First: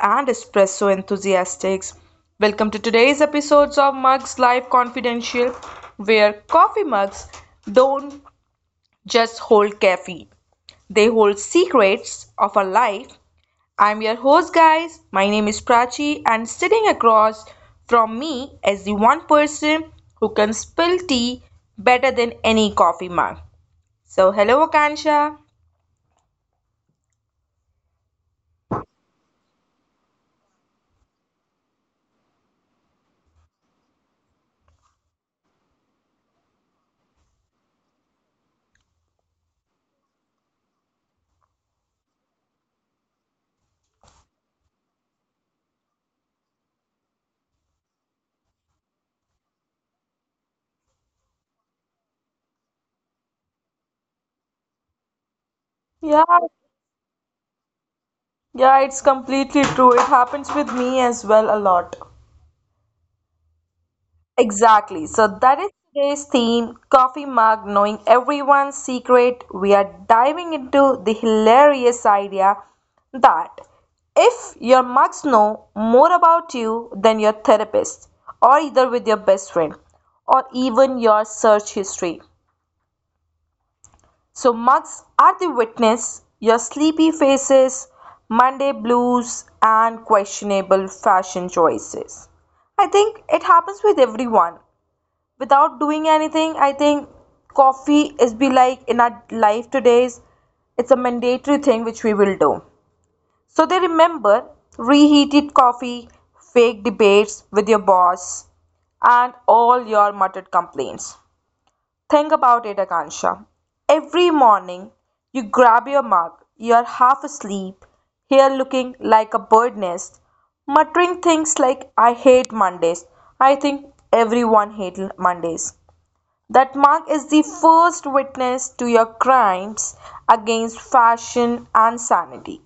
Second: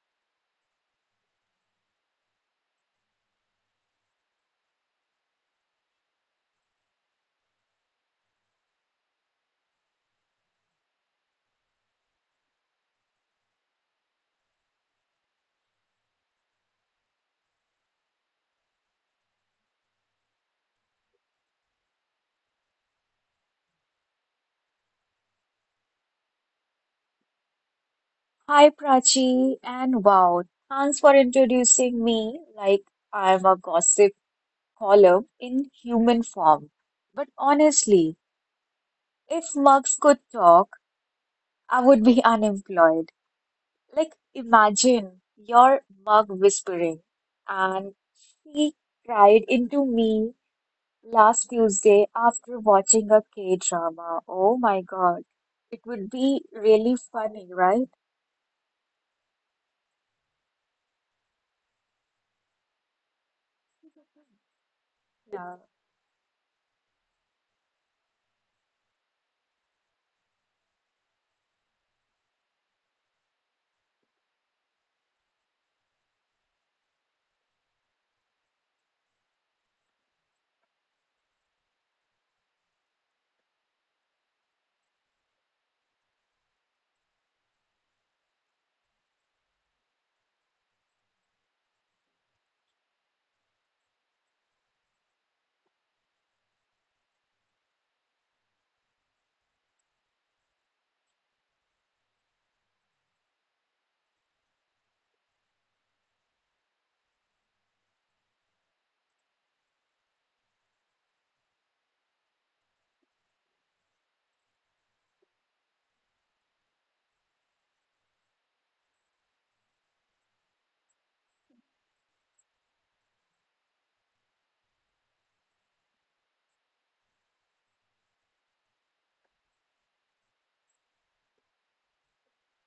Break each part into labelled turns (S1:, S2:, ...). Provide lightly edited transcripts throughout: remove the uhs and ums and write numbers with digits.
S1: and espresso enthusiasts. Welcome to today's episodes of Mugs Life Confidential, where coffee mugs don't just hold caffeine, they hold secrets of our life. I'm your host, guys. My name is Prachi, and sitting across from me is the one person who can spill tea better than any coffee mug. So, hello, Akansha.
S2: Hi Prachi, and wow, thanks for introducing me like I'm a gossip column in human form. But honestly, if mugs could talk, I would be unemployed. Like, imagine your mug whispering, and she cried into me last Tuesday after watching a K-drama. Oh my God, it would
S1: Yeah,
S2: be really funny, right?
S1: yeah, it's completely true. It happens with me as well a lot. Exactly. So
S2: Yeah.
S1: that is today's theme, coffee mug, knowing everyone's secret. We are diving into the hilarious idea that if your mugs know more about you than your therapist, or either with your best friend, or even your search history. So mugs are the witness, your sleepy faces, Monday blues, and questionable fashion choices. I think it happens with everyone. Without doing anything, I think coffee is be like in our life today's, it's a mandatory thing which we will do. So they remember reheated coffee, fake debates with your boss, and all your muttered complaints. Think about it, Akansha. Every morning, you grab your mug, you're half asleep, here, looking like a bird nest, muttering things like, I hate Mondays. I think everyone hates Mondays. That mug is the first witness to your crimes against fashion and sanity.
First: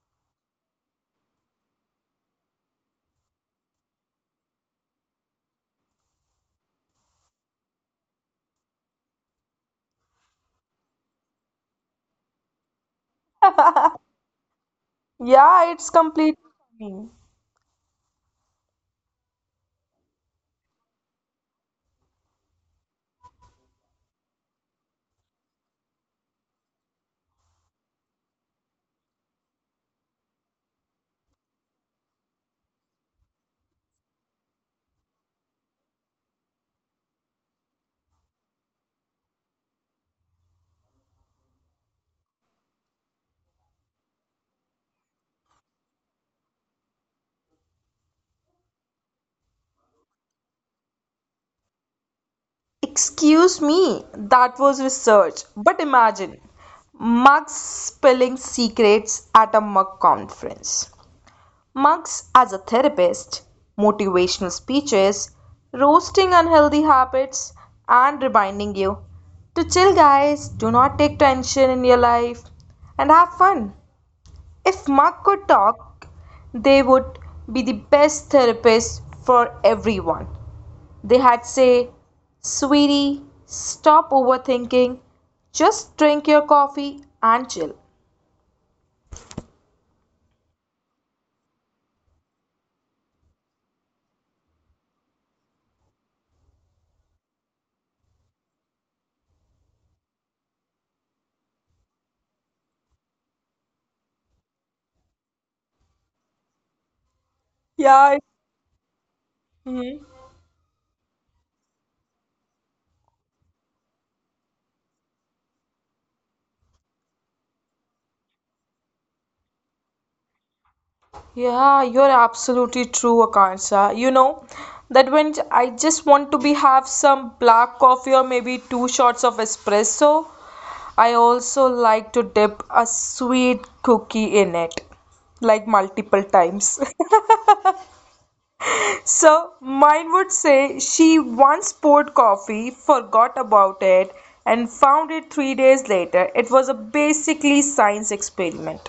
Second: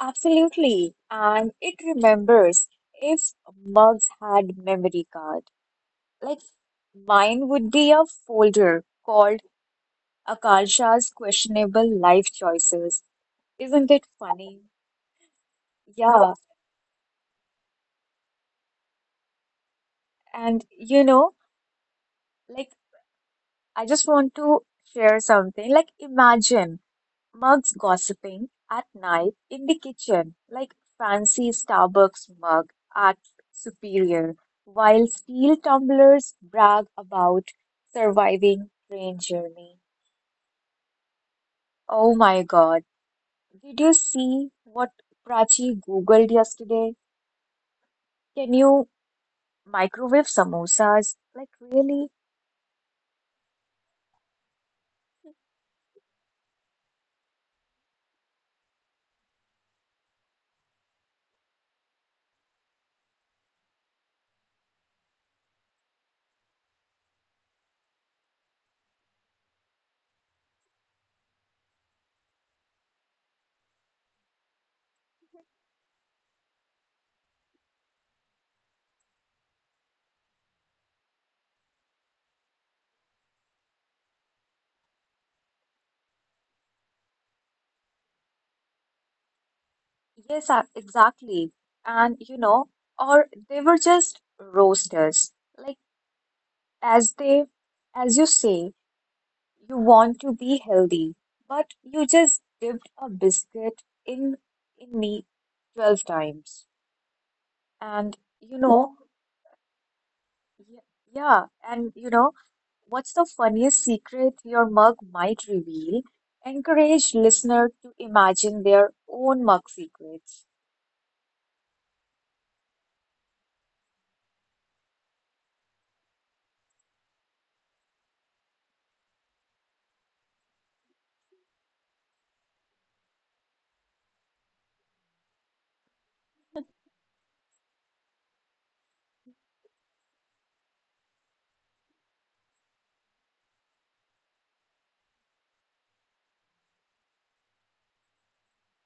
S2: Absolutely. And it remembers if mugs had memory card. Like mine would be a folder called Akasha's questionable life choices. Isn't it funny?
S1: Yeah, it's
S2: Yeah.
S1: completely funny.
S2: And you know, like I just want to share something. Like imagine mugs gossiping at night in the kitchen, like fancy Starbucks mug at superior, while steel tumblers brag about surviving train journey. Oh my God. Did you see what Prachi Googled yesterday? Can you microwave samosas? Like, really?
S1: Excuse me, that was research. But imagine mugs spilling secrets at a mug conference. Mugs as a therapist, motivational speeches, roasting unhealthy habits, and reminding you to chill, guys, do not take tension in your life, and have fun. If mug could talk, they would be the best therapist for everyone. They had say, "Sweetie, stop overthinking. Just drink your coffee and chill."
S2: Yes, exactly. And you know, or they were just roasters. Like, as they, as you say, you want to be healthy, but you just dipped a biscuit in me 12 times. And
S1: Yeah.
S2: you know,
S1: Hmm.
S2: y- yeah, and you know, what's the funniest secret your mug might reveal? Encourage listener to imagine their own mug secrets.
S1: Yeah, you're absolutely true, Akanksha. You know that when I just want to be have some black coffee or maybe two shots of espresso, I also like to dip a sweet cookie in it, like multiple times. So, mine would say she once poured coffee, forgot about it, and found it 3 days later. It was a basically science experiment.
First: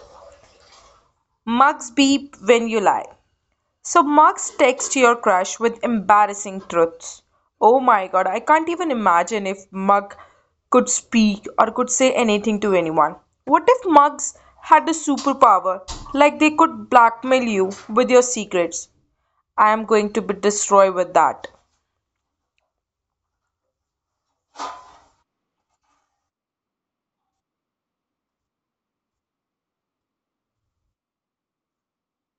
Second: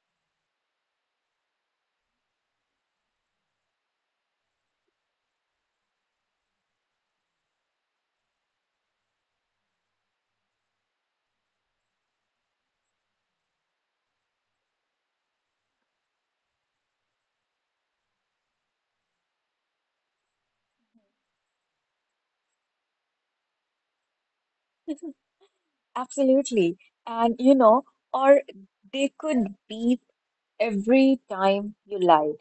S1: Mugs beep when you lie. So, mugs text your crush with embarrassing truths. Oh my god, I can't even imagine if mug could speak or could say anything to anyone. What if mugs had a superpower, like they could blackmail you with your secrets? I am going to be destroyed with that.
S2: Absolutely. And you know, or they could beep every time you lie.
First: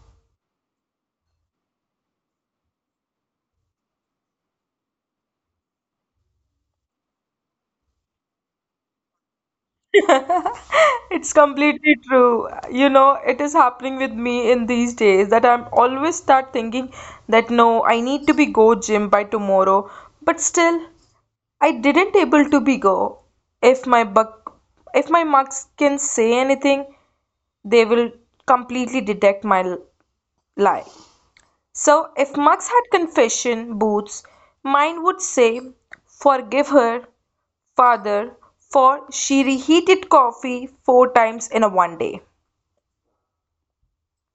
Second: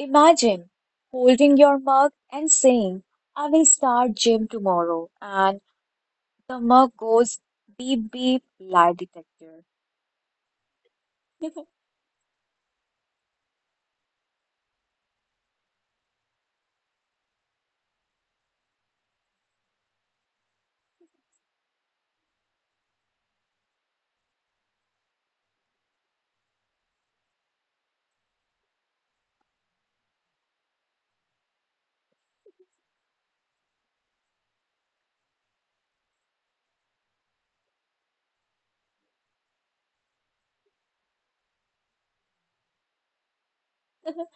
S2: Imagine holding your mug and saying, I will start gym tomorrow, and the mug goes beep beep lie detector.
S1: It's completely true. You know, it is happening with me in these days that I'm always start thinking that no, I need to be go gym by tomorrow, but still I didn't able to be go. If my buck, if my marks can say anything, they will completely detect my lie. So if Mux had confession boots, mine would say, forgive her, father, for she reheated coffee four times in a 1 day.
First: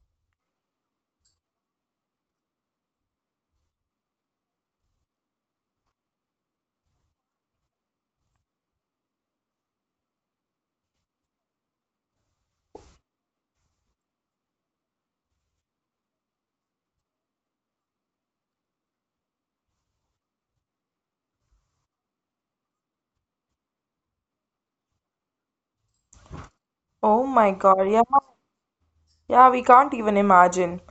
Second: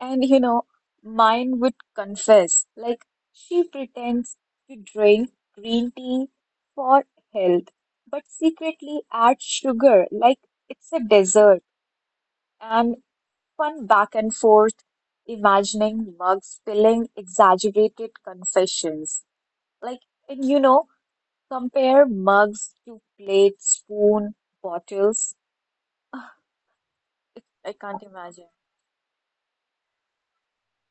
S2: And you know, mine would confess, like she pretends to drink green tea for health, but secretly adds sugar, like it's a dessert, and fun back and forth, imagining mugs spilling exaggerated confessions. Like, and you know, compare mugs to plates, spoon, bottles.
S1: Oh my
S2: I
S1: God,
S2: can't
S1: yeah,
S2: imagine.
S1: yeah, we can't even imagine.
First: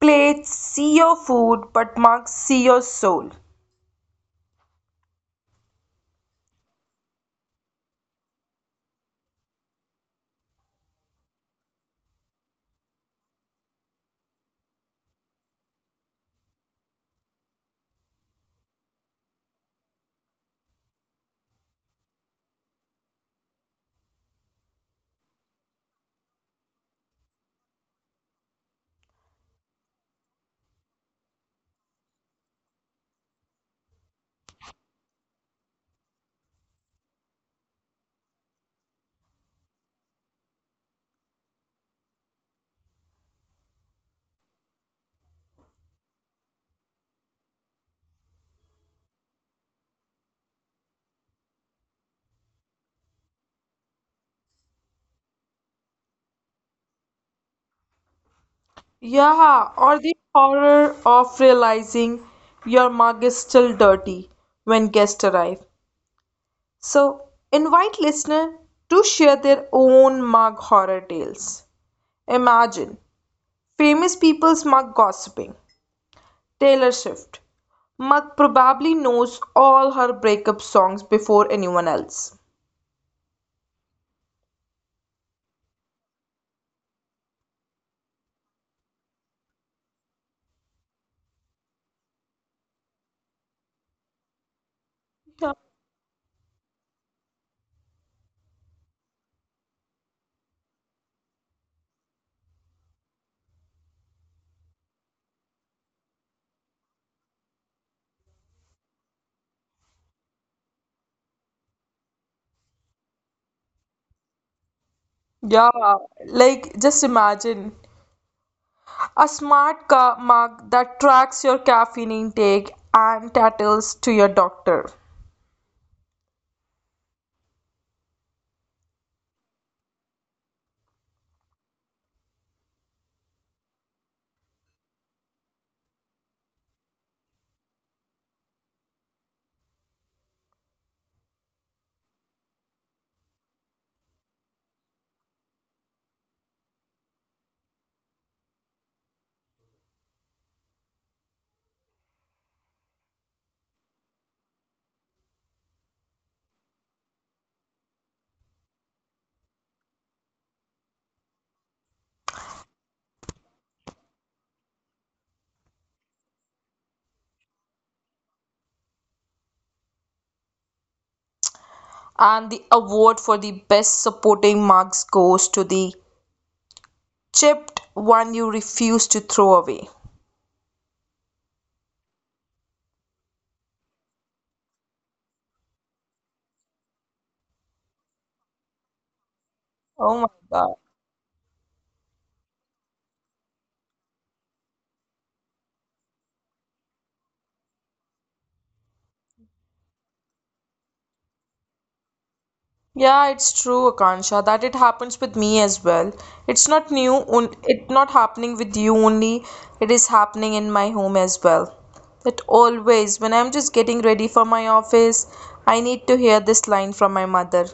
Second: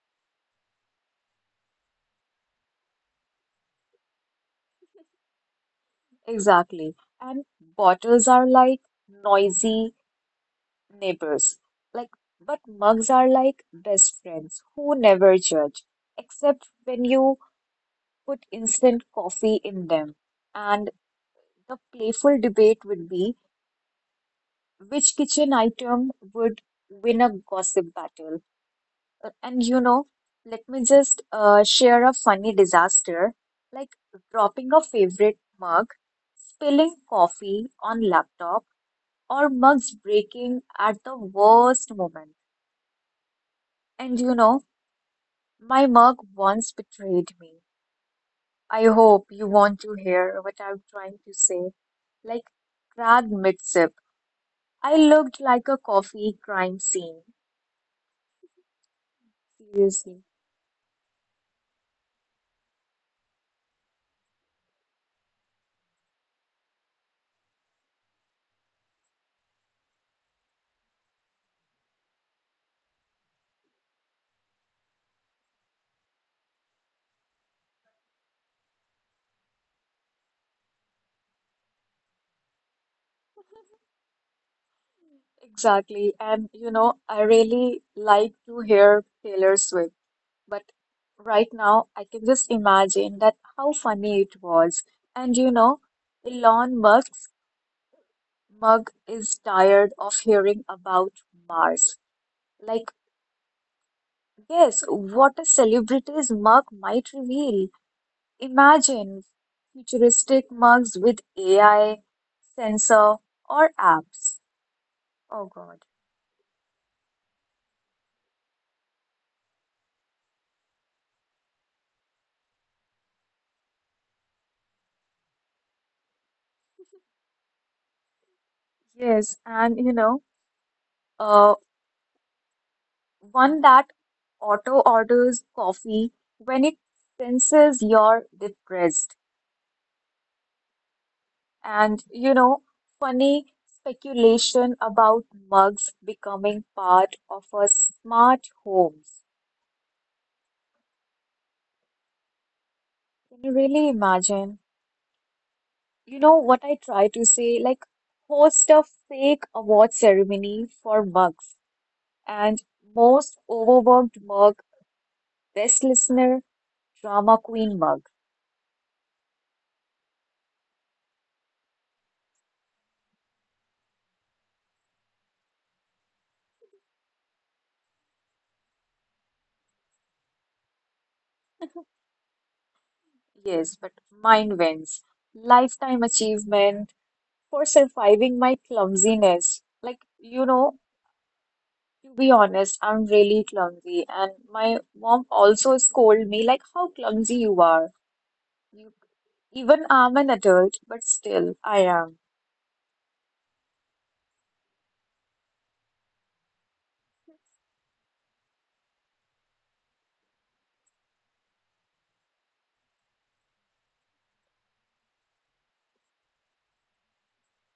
S1: Plates see your food, but mugs see your soul.
S2: Exactly. And bottles are like noisy neighbors. Like, but mugs are like best friends who never judge, except when you put instant coffee in them. And the playful debate would be which kitchen item would win a gossip battle. And you know, let me just share a funny disaster, like dropping a favorite mug, spilling coffee on laptop, or mugs breaking at the worst moment. And you know, my mug once betrayed me. I hope you want to hear what I'm trying to say. Like grad mid-sip, I looked like a coffee crime scene.
S1: Yeah, or the
S2: Seriously.
S1: horror of realizing your mug is still dirty when guests arrive. So, invite listener to share their own mug horror tales. Imagine famous people's mug gossiping. Taylor Swift. Mug probably knows all her breakup songs before anyone else.
S2: Exactly. And you know, I really like to hear Taylor Swift, but right now I can just imagine that how funny it was. And you know, Elon Musk's mug is tired of hearing about Mars. Like, guess what a celebrity's mug might reveal? Imagine futuristic mugs with AI, sensor, or apps. Oh
S1: Yeah,
S2: God.
S1: like just imagine a smart mug that tracks your caffeine intake and tattles to your doctor.
S2: Yes, and you know, uh, one that auto orders coffee when it senses you're depressed. And you know, funny speculation about mugs becoming part of our smart homes. Can you really imagine? You know what I try to say? Like, host a fake award ceremony for mugs and most overworked mug, best listener, drama queen mug.
S1: And the award for the best supporting mugs goes to the chipped one you refuse to throw away.
S2: Yes, but mine wins. Lifetime achievement for surviving my clumsiness. Like,
S1: Oh my
S2: you
S1: God.
S2: know, to be honest, I'm really clumsy, and my mom also scolded me, like, how clumsy you are. You, even I'm an adult, but still, I am.
S1: Yeah, it's true, Akansha, that it happens with me as well. It's not new, it not happening with you only, it is happening in my home as well. That always, when I'm just getting ready for my office, I need to hear this line from my mother,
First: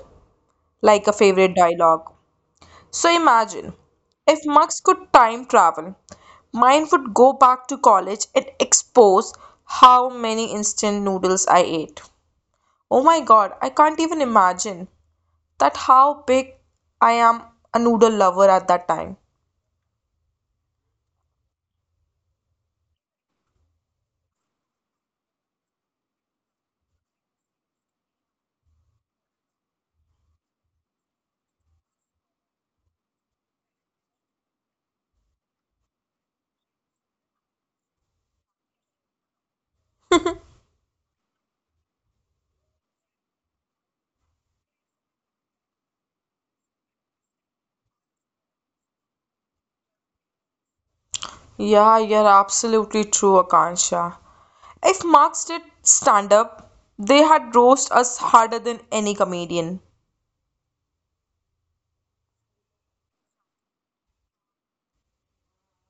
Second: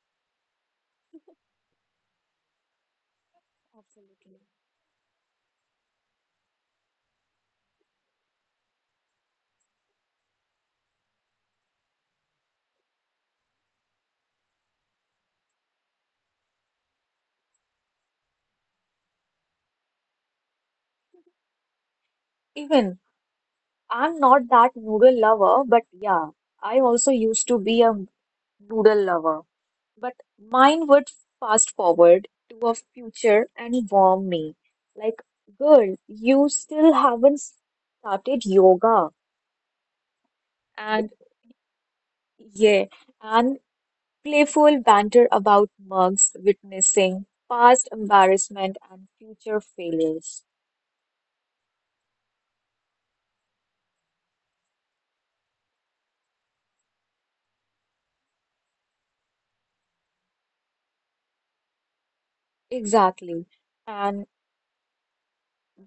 S1: like a favorite dialogue. So imagine, if
S2: Absolutely.
S1: Max could time travel, mine would go back to college and expose how many instant noodles I ate. Oh my god, I can't even imagine that how big I am a noodle lover at that time.
S2: Even. I'm not that noodle lover, but yeah, I also used to be a noodle lover. But mine would fast forward to a future and warm me. Like, girl, you still haven't started yoga. And yeah, and playful banter about mugs witnessing past embarrassment and future failures.
S1: Yeah, you're absolutely true, Akansha. If Marx did stand up, they had roast us harder than any comedian.
S2: Exactly. And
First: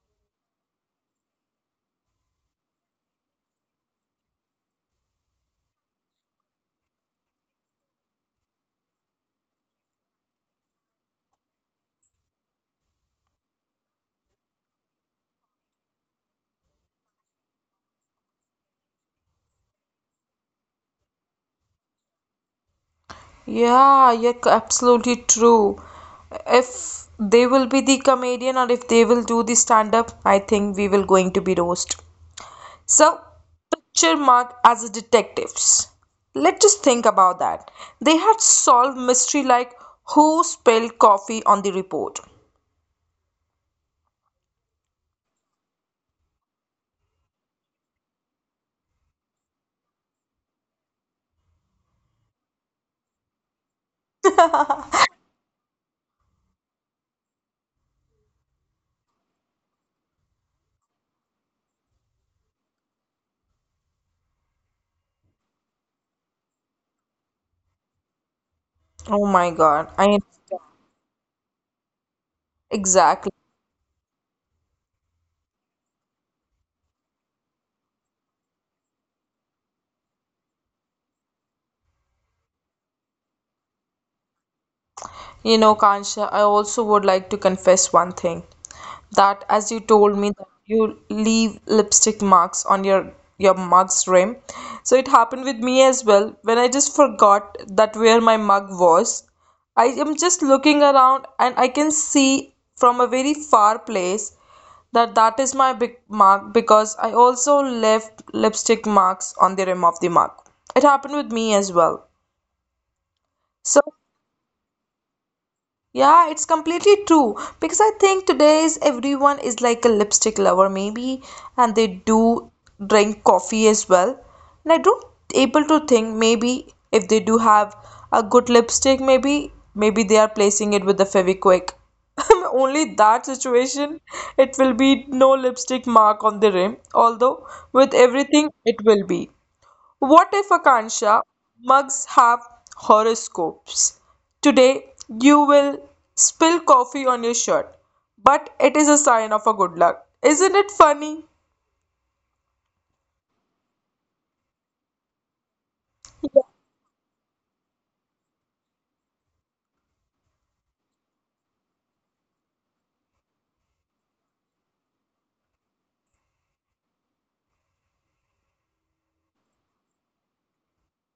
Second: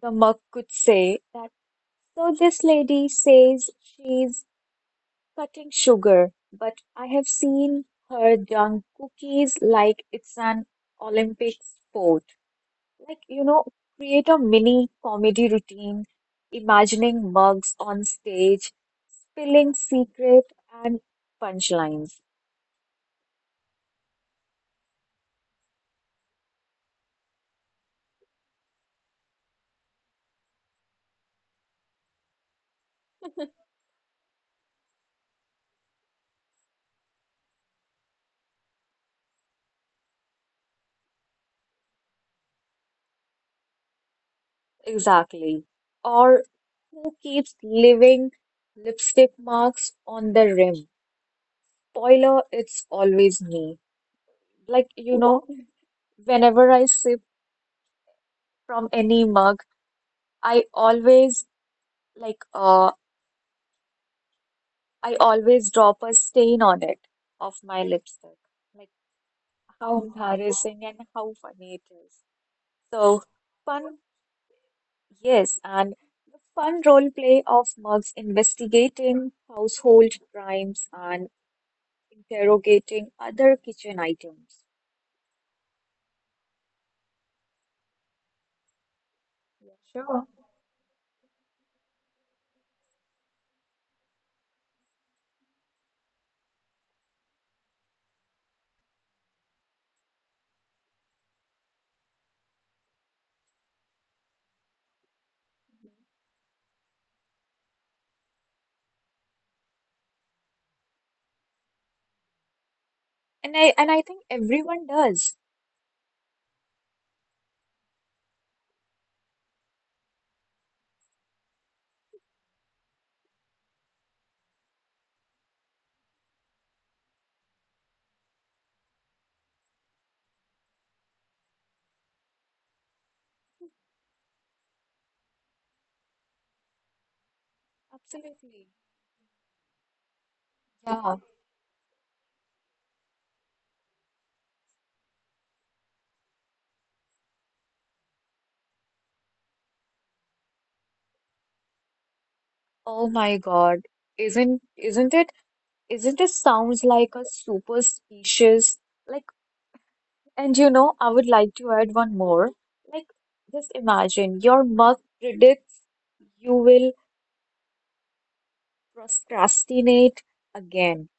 S2: the mug could say that. So this lady says she's cutting sugar, but I have seen her dunk cookies like it's an Olympic sport. Like, you know, create a mini comedy routine, imagining mugs on stage, spilling secret and punchlines.
S1: Yeah, you're absolutely true. If they will be the comedian or if they will do the stand up, I think we will going to be roast. So, picture Mark as a detectives. Let's just think about that. They had solved mystery like who spilled coffee on the report.
S2: Exactly. Or who keeps leaving lipstick marks on the rim? Spoiler, it's always me. Like, you know, whenever I sip from any mug, I always like, I always drop a stain on it of my lipstick. Like,
S1: Oh my god,
S2: how
S1: I understand.
S2: embarrassing and how funny it is. So,
S1: Exactly.
S2: fun, yes, and fun role play of mugs investigating household crimes and interrogating other kitchen items.
S1: You know, Kansha, I also would like to confess one thing. That as
S2: Yeah.
S1: you told
S2: Sure.
S1: me that you leave lipstick marks on your mug's rim. So it happened with me as well when I just forgot that where my mug was. I am just looking around and I can see from a very far place that that is my big mark because I also left lipstick marks on the rim of the mug. It happened with me as well.
S2: And I
S1: So.
S2: and I think everyone does.
S1: Yeah, it's completely true because I think today's everyone is like a lipstick lover maybe and they do drink coffee as well. And I don't able to think maybe if they do have a good lipstick maybe they are placing it with the Fevikwik. Only that situation it will be no lipstick mark on the rim although with everything
S2: Absolutely.
S1: it will be. What if
S2: Yeah.
S1: Akansha mugs have horoscopes? Today you will spill coffee on your shirt, but it is a sign of a good luck. Isn't it funny?
S2: Oh my God. Isn't isn't it isn't it sounds like a super species? Like, and you know, I would like to add one more. Like, just imagine your mug predicts you will procrastinate again,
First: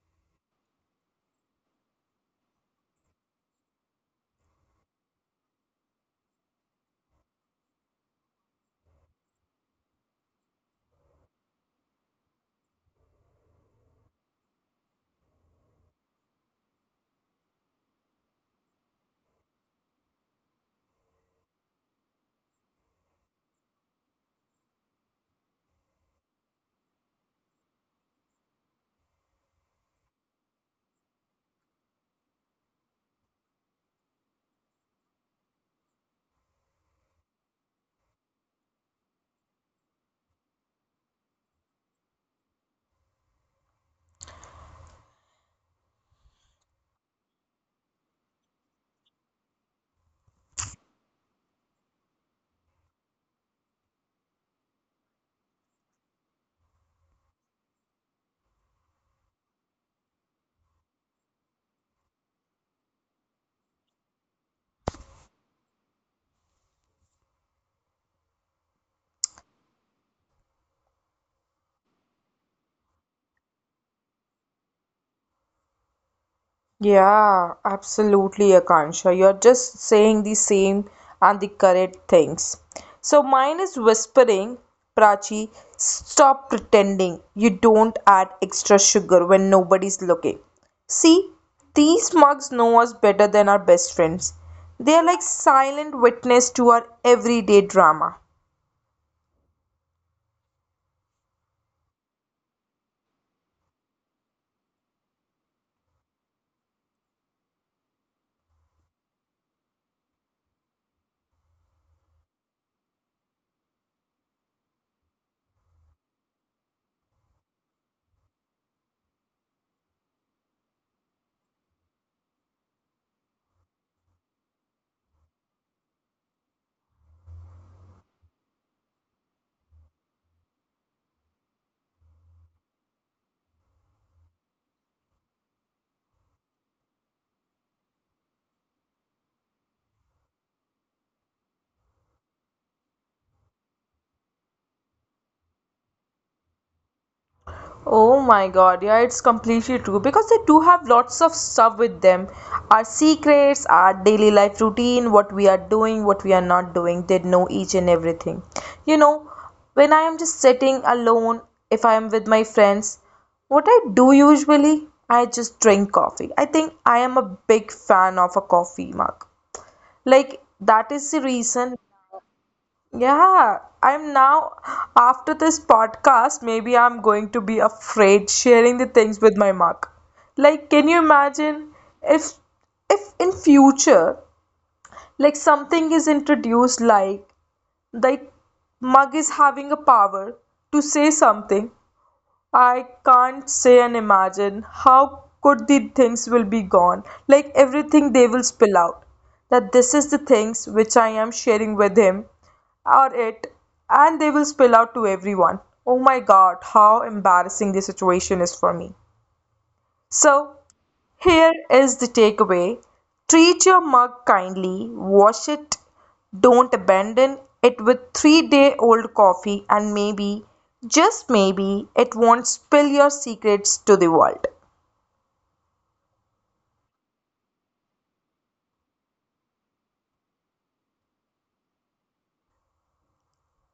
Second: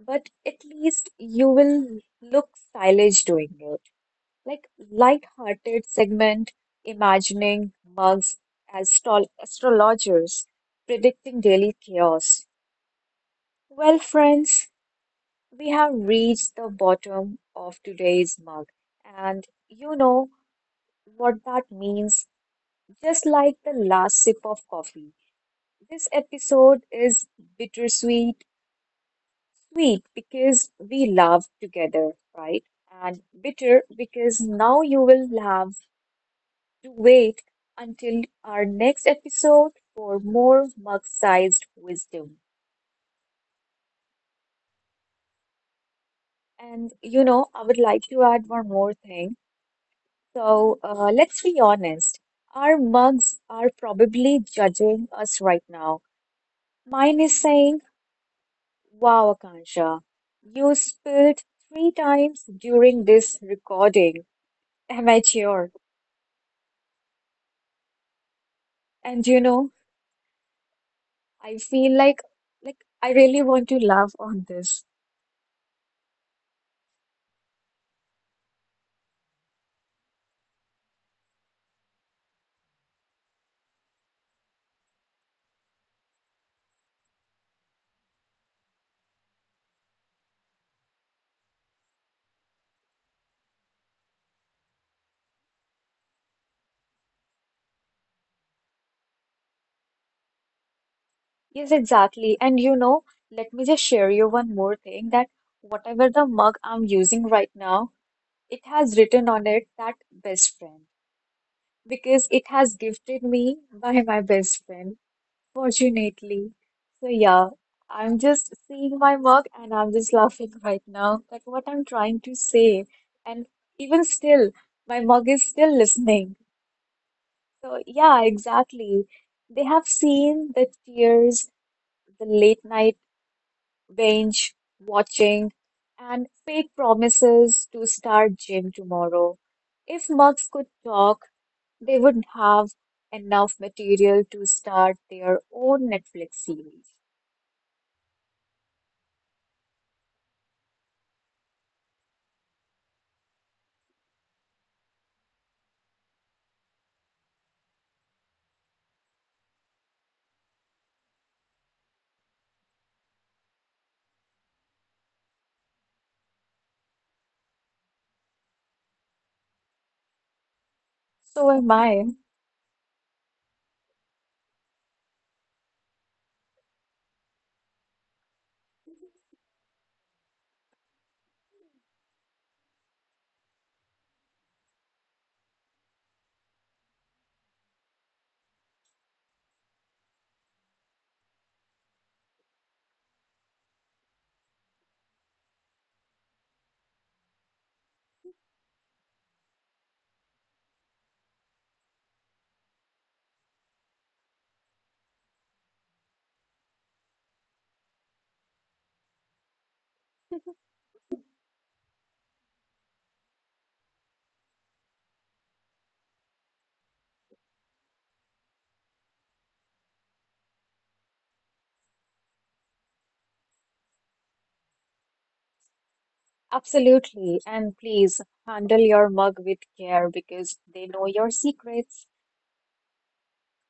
S2: but at least you will look stylish doing it. Like, light-hearted segment, imagining mugs as astrologers predicting daily chaos. Well, friends, we have reached the bottom of today's mug, and you know what that means. Just like the last sip of coffee, this episode is bittersweet. Sweet because we laughed together, right? And bitter because now you will have to wait until our next episode for more mug-sized wisdom. And you know, I would like to add one more thing. So let's be honest, our mugs are probably judging us right now. Mine is saying, wow, Akansha, you spilled three times during this recording. Amateur. And you know, I feel like I really want to laugh on this.
S1: Yeah, absolutely, Akansha. You're just saying the same and the correct things. So mine is whispering, Prachi, stop pretending you don't add extra sugar when nobody's looking. See, these mugs know us better than our best friends. They are like silent witness to our everyday drama.
S2: Yes, exactly. And you know, let me just share you one more thing that whatever the mug I'm using right now, it has written on it that best friend because it has gifted me by my best friend. Fortunately. So yeah, I'm just seeing my mug and I'm just laughing right now at what I'm trying to say. And even still, my mug is still listening. So yeah, exactly. They have seen the tears, the late night binge watching, and fake promises to start gym tomorrow. If mugs could talk, they would have enough material to start their own Netflix series.
S1: Oh my god, yeah, it's completely true because they do have lots of stuff with them. Our secrets, our daily life routine, what we are doing, what we are not doing, they know each and everything. You know, when I am just sitting alone, if I am with my friends, what I do usually, I just drink coffee. I think I am a big fan of a coffee mug. Like, that is the
S2: So am
S1: reason
S2: I.
S1: yeah, I'm now after this podcast, maybe I'm going to be afraid sharing the things with my mug. Like, can you imagine if if in future like something is introduced like mug is having a power to say something I can't say and imagine how could the things will be gone. Like everything they will spill out. That this is the things which I am sharing with him or it and they will spill out to everyone. Oh my god, how embarrassing the situation is for me. So, here is the takeaway treat your mug kindly, wash it, don't abandon it with 3-day old coffee, and maybe, just maybe, it won't spill your secrets to the world.
S2: Absolutely. And please handle your mug with care because they know your secrets.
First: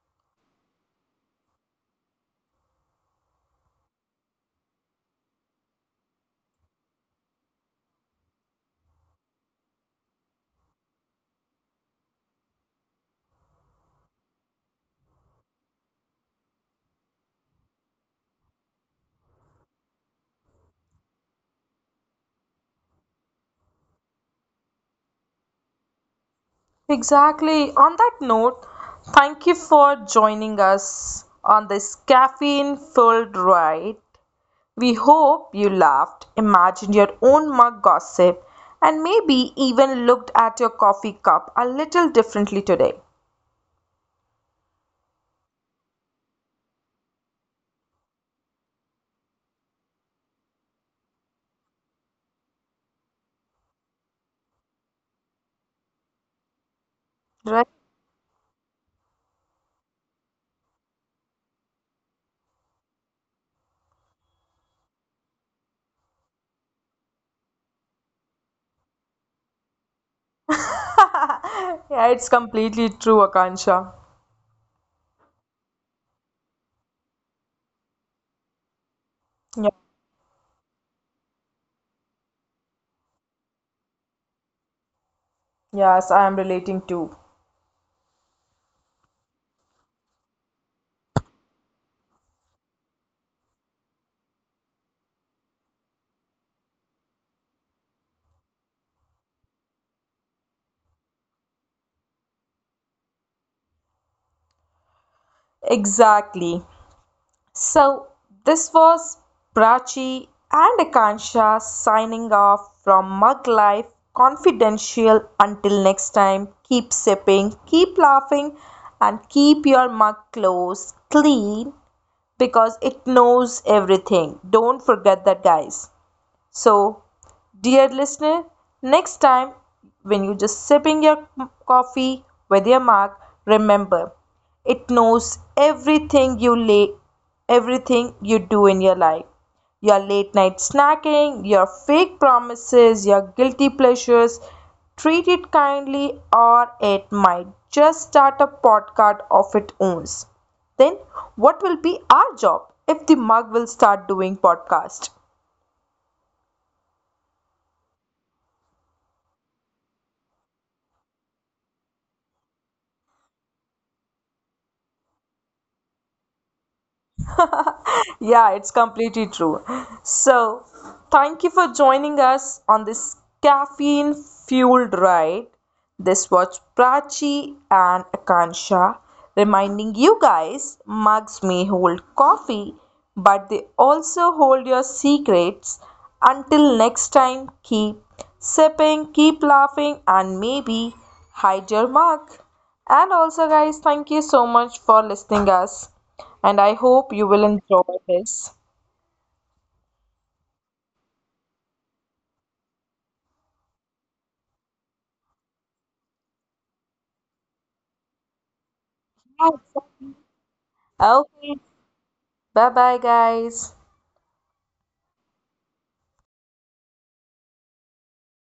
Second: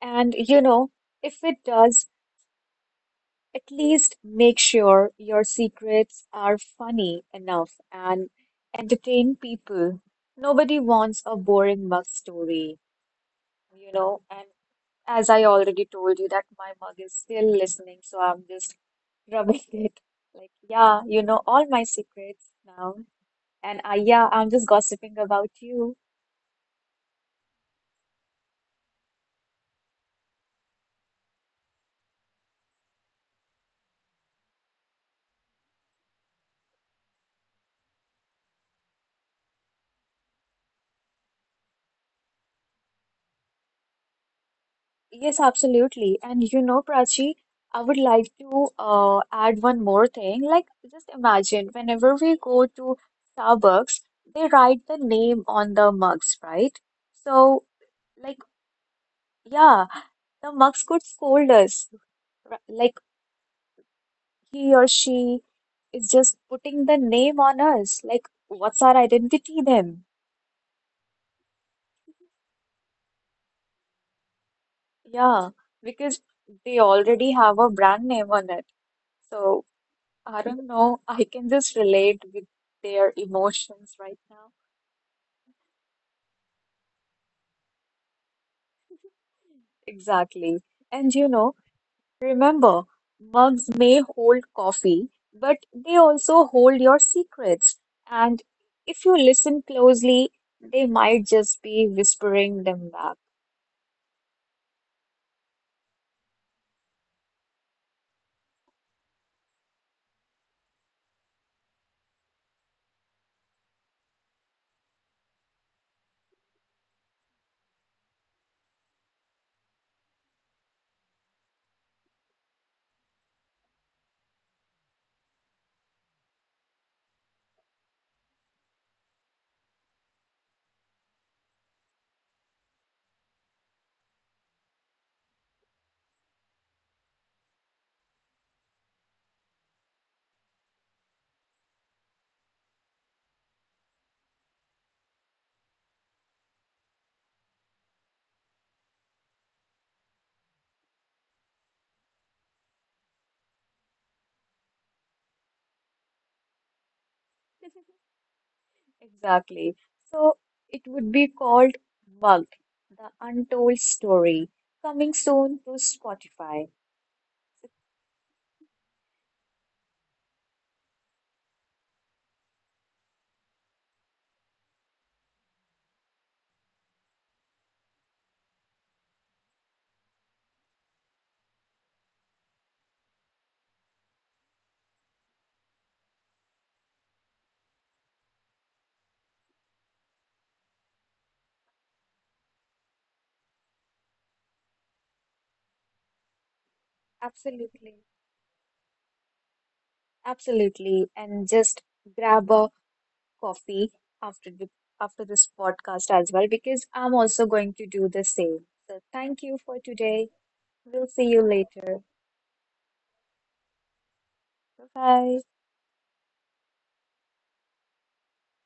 S2: And you know, if it does, at least make sure your secrets are funny enough and entertain people. Nobody wants a boring mug story, you know. And as I already told you, that my mug is still listening, so I'm just rubbing it. Like, yeah, you know all my secrets now. And I, yeah, I'm just gossiping about you.
S1: Exactly. On that note, thank you for joining us on this caffeine filled ride. We hope you laughed, imagined your own mug gossip, and maybe even looked at your coffee cup a little differently today,
S2: Yes, absolutely. And you know, Prachi, I would like to add one more thing. Like, just imagine whenever we go to Starbucks, they write the name on the mugs, right? So,
S1: right?
S2: like, yeah, the mugs could scold us. Like, he or she is just putting the name on us. Like, what's our identity then?
S1: Yeah, it's completely true, Akansha.
S2: Yeah, because they already have a brand name on it. So,
S1: Yeah.
S2: I don't know. I can just relate with their emotions right now.
S1: Yes, I am relating too.
S2: Exactly. And you know, remember, mugs may hold coffee, but they also hold your secrets. And if you listen closely, they might just be whispering them back.
S1: Exactly. So, this was Prachi and Akansha signing off from Mug Life Confidential. Until next time, keep sipping, keep laughing, and keep your mug close, clean, because it knows everything. Don't forget that, guys. So, dear listener, next time when you just sipping your coffee with your mug, remember it knows everything you lay, everything you do in your life. Your late night snacking, your fake promises, your guilty pleasures, treat it kindly or it might just start a podcast of its own. Then what will be our job if the mug will start doing podcast?
S2: Exactly. So it would be called Mug, the Untold Story, coming soon to Spotify.
S1: Yeah, it's completely true. So, thank you for joining us on this caffeine fueled ride. This was Prachi and Akansha reminding you guys mugs may hold coffee, but they also hold your secrets. Until next time, keep sipping, keep laughing, and maybe hide your mug. And also, guys, thank you so much for listening us. And I hope you will enjoy
S2: Absolutely.
S1: this.
S2: Absolutely, and just grab a coffee after the, after this podcast as well, because I'm also going to do the same. So thank you for today. We'll see you
S1: Okay.
S2: later.
S1: Bye bye, guys.
S2: Bye bye.